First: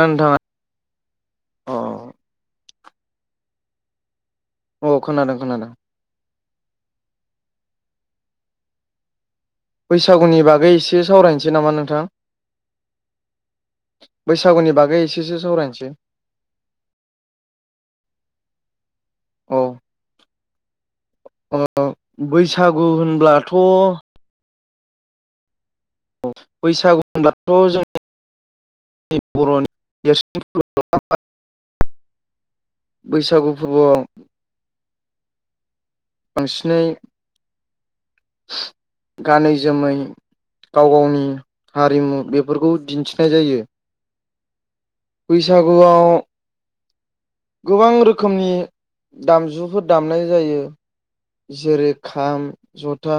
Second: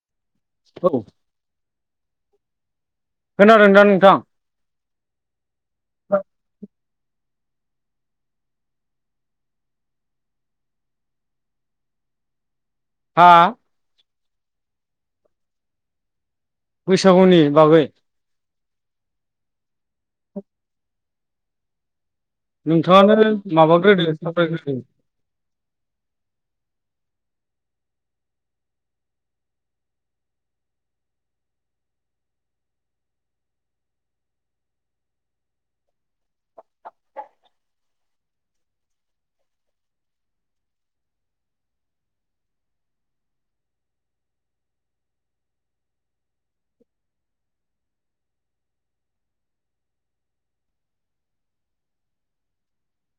नोंथाङा औ अ खोनादों दा नोंथां? औ खोनादों खोनादों बैसागुनि बागै एसे सावरायनोसै नामा नोंथां? हा बैसागुनि बागै एसेसो सावरायनोसै बैसागुनि बागै औ ओ बैसागु नोंथाङानो होनब्लाथ' माबाग्रोदो सावरायग्रोदो औ बैसागु होनब्लाथ' जोंङो बर'नि देरसिन [unintelligible] बैसागु फोरबोआव बांसिनै गानै जोमै गाव गावनि हारिमु बेफोरखौ दिन्थिनाय जायो। बैसागुआव गोबां रोखोमनि दामजुफोर दामनाय जायो जेरै -खाम, जथा,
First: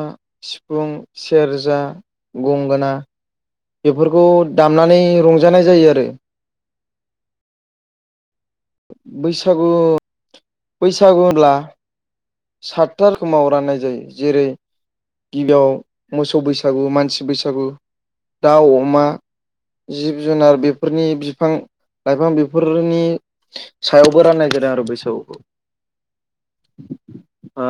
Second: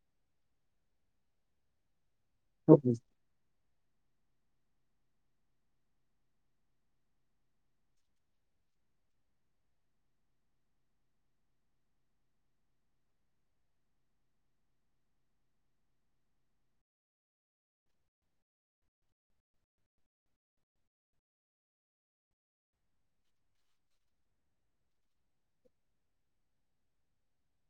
सिफुं, सेरजा गंगोना बेफोरखौ दामनानै रंजानाय जायो आरो। बैसागु बैसागु होनब्ला सातथा रोखोमाव राननाय जायो जेरै गिबियाव मोसौ बैसागु, मानसि बैसागु, दाउ, अमा- जिब-जुनार बेफोरनि बिफां-लाइफां बेफोरनि सायावबो राननाय जादों आरो बैसागुखौ। ओ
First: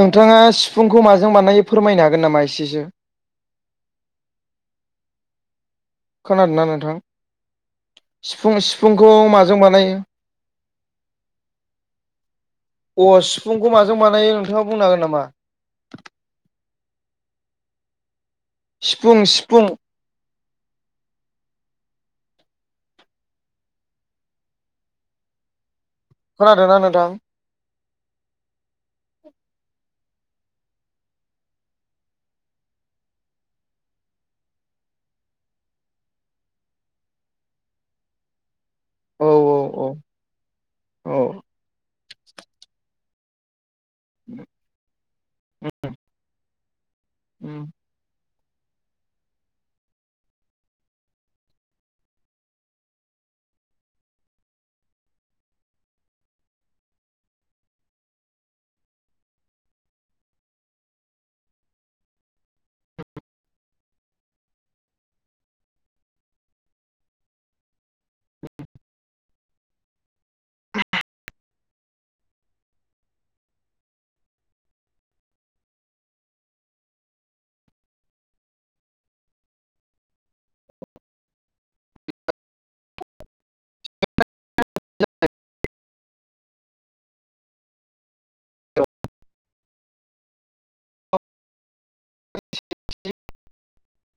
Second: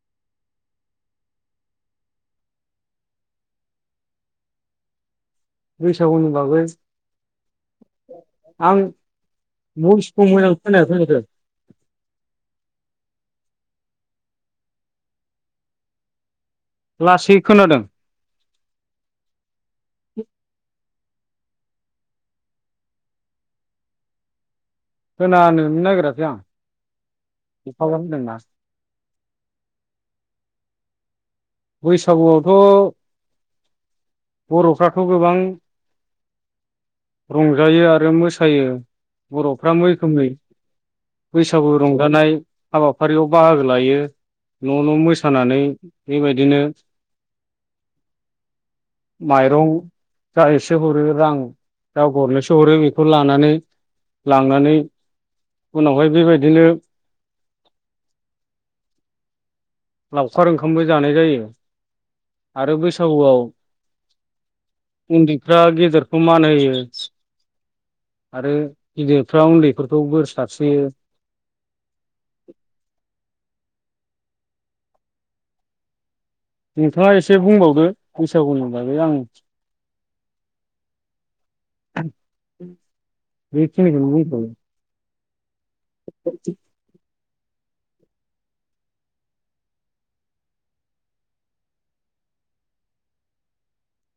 नोंथाङा सिफुंखौ माजों बानायो फोरमायनो हागोन नामा एसेसो [unintelligible] खौ मोजां खोनादोंना नोंथां सिफुं सिफुंखौ माजों बानायो खोनायाखै होनदो अ सिफुंखौ माजों बानायो नोंथाङा बुंनो हागोन नामा लासै खोनादों सिफुं सिफुं [inaudible] खोनानोनो नागिरा खोनादोंना नोंथां [unintelligible] बैसागुआवथ' बर'फ्राथ' गोबां रंजायो आरो मोसायो औ औ बरफ्रा औ मैखोमै औ बैसागु रंजानाय हाबाफारियाव बाहागो लायो न' न' मोसानानै बेबायदिनो उम माइरं जा एसे हरो रां जा गरनैसो हरो बेखौ लानानै लांनानै उनावहाय बेबायदिनो लावखार ओंखामबो जानाय जायो आरो बैसागुआव उन्दैफ्रा गेदेरखौ मान होयो। आरो गिदिरफ्रा उन्दैफोरखौ बोर सारस्रियो। नोंथाङा एसे बुंबावदो बैसागुनि बागै आं। [unintelligible] [unintelligible] [unintelligible]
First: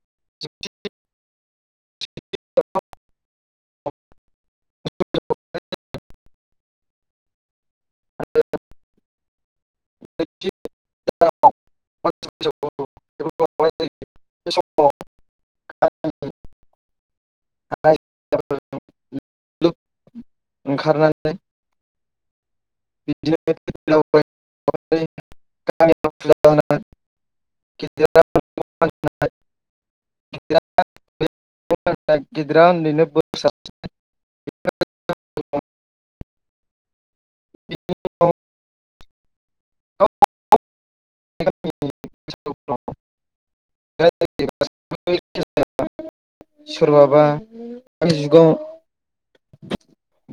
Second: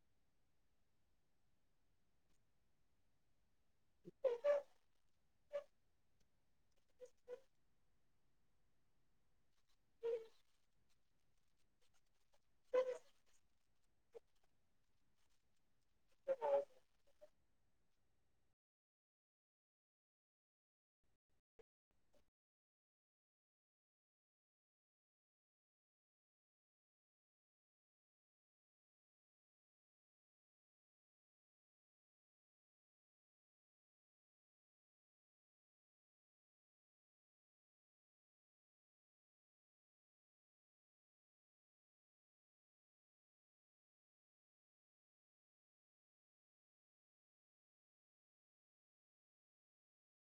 [unintelligible] [unintelligible] [unintelligible] [unintelligible] [unintelligible] [unintelligible] [unintelligible] गिदिरा उन्दैनो बोरसास्रि। [unintelligible] [unintelligible] [unintelligible] सोरबाबा दानि जुगाव।